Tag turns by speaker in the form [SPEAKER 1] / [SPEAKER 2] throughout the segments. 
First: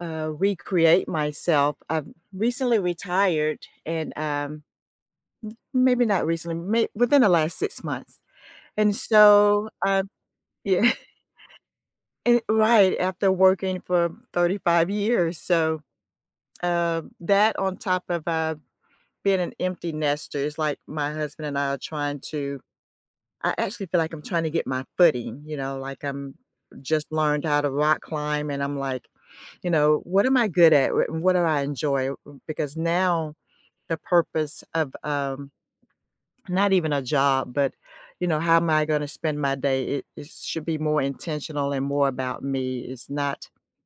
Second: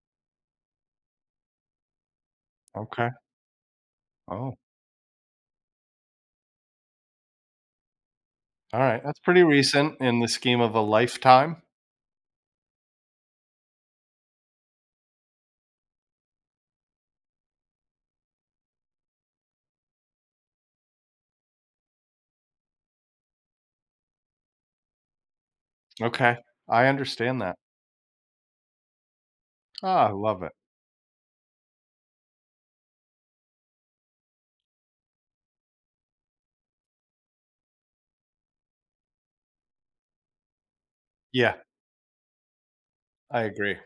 [SPEAKER 1] uh, recreate myself. I've recently
[SPEAKER 2] Okay.
[SPEAKER 1] retired and,
[SPEAKER 2] Oh.
[SPEAKER 1] um m maybe not recently may within the last 6 months. And
[SPEAKER 2] Alright, that's pretty
[SPEAKER 1] so,
[SPEAKER 2] recent
[SPEAKER 1] um
[SPEAKER 2] in the scheme of a
[SPEAKER 1] Yeah.
[SPEAKER 2] lifetime.
[SPEAKER 1] Eh right, after working for 35 years, so, um, that, on top of, uh, being an empty nester, it's like my husband and I are trying to I actually feel like I'm trying to get my footing, you know, like I'm
[SPEAKER 2] Okay. I
[SPEAKER 1] just
[SPEAKER 2] understand
[SPEAKER 1] learned
[SPEAKER 2] that.
[SPEAKER 1] how to rock climb and I'm like, you know,
[SPEAKER 2] Ah,
[SPEAKER 1] "What am
[SPEAKER 2] love
[SPEAKER 1] I
[SPEAKER 2] it.
[SPEAKER 1] good at? R what do I enjoy?" Because now the purpose of, um not even a job, but, you know, how am I gonna spend my day, it it should be more
[SPEAKER 2] Yeah.
[SPEAKER 1] intentional and more about me, it's
[SPEAKER 2] I
[SPEAKER 1] not
[SPEAKER 2] agree.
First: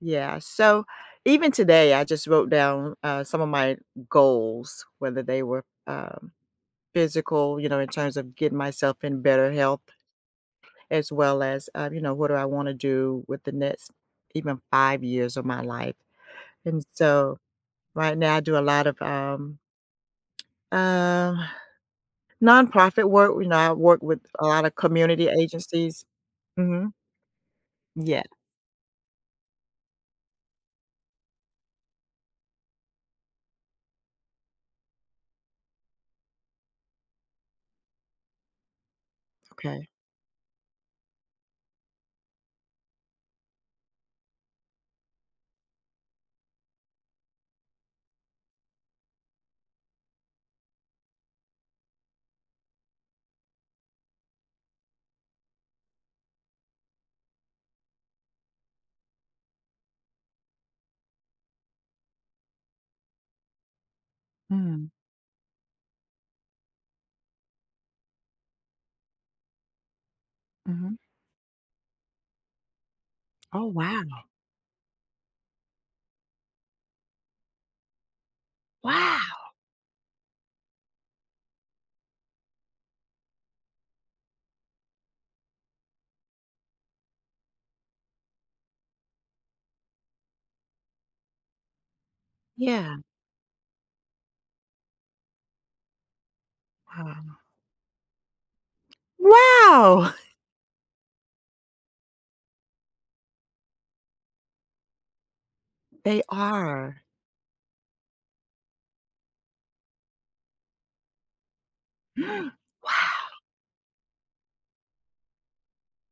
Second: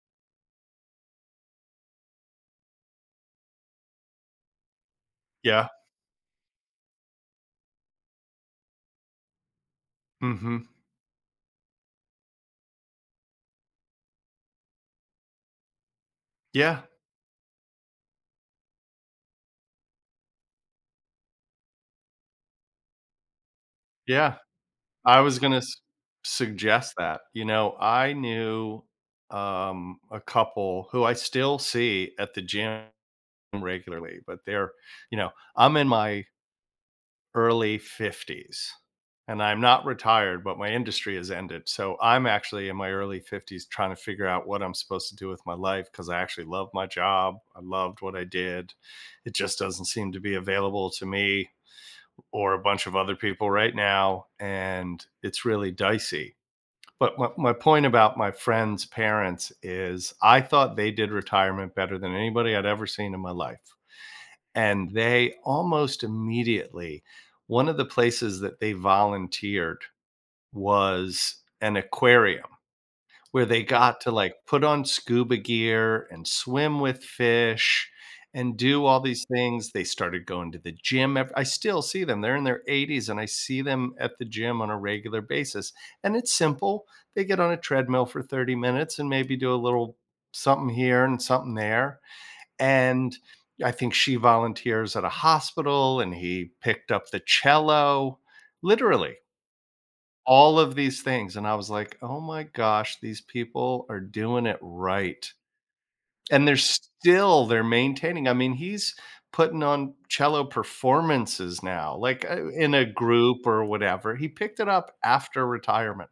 [SPEAKER 1] Yeah, so, even today, I just wrote down, uh, some of my goals, whether they were,
[SPEAKER 2] Yeah.
[SPEAKER 1] um, physical, you know, in terms of getting myself in better health,
[SPEAKER 2] Mhm.
[SPEAKER 1] as well as, uh, you know, what do I wanna do with the next, even, 5 years of my life. And
[SPEAKER 2] Yeah.
[SPEAKER 1] so, right now I do a lot of, um, um, non-profit work, w you know, I work with
[SPEAKER 2] Yeah.
[SPEAKER 1] a lotta
[SPEAKER 2] I
[SPEAKER 1] community
[SPEAKER 2] was gonna s
[SPEAKER 1] agencies. Mhm.
[SPEAKER 2] suggest that, you know, I
[SPEAKER 1] Yeah.
[SPEAKER 2] knew, um, a couple who I still see at the gym regularly, but they're, you know I'm in my early 50s and I'm not
[SPEAKER 1] Okay.
[SPEAKER 2] retired, but my industry has ended. So, I'm actually in my early 50s trying to figure out what I'm supposed to do with my life, 'cause I actually love my job, I loved what I did, it just doesn't seem to be available to me or a bunch of other people right now, and it's really dicey. But my my point about my friend's parents is I thought they did retirement better than anybody I'd ever seen in my life, and
[SPEAKER 1] Mm.
[SPEAKER 2] they, almost immediately one of the places that they volunteered
[SPEAKER 1] Mhm.
[SPEAKER 2] was an aquarium where they
[SPEAKER 1] Oh,
[SPEAKER 2] got
[SPEAKER 1] wow.
[SPEAKER 2] to like put on scuba gear and swim with fish and do all
[SPEAKER 1] Wow.
[SPEAKER 2] these things. They started going to the gym ev I still see them. They're in their 80s and I see them at the gym on a regular basis and it's simple, they get on a treadmill for 30 minutes and maybe do a little something here and something there,
[SPEAKER 1] Yeah.
[SPEAKER 2] and I think she volunteers at a hospital and he picked up the
[SPEAKER 1] Wow.
[SPEAKER 2] cello. Literally
[SPEAKER 1] Wow.
[SPEAKER 2] all of these things, and I was like, "Oh my gosh, these people are doing it right."
[SPEAKER 1] They
[SPEAKER 2] And they're
[SPEAKER 1] are.
[SPEAKER 2] still they're maintaining I mean, he's putting on cello performances now, like, uh, in a
[SPEAKER 1] Wow.
[SPEAKER 2] group or whatever. He picked it up after retirement.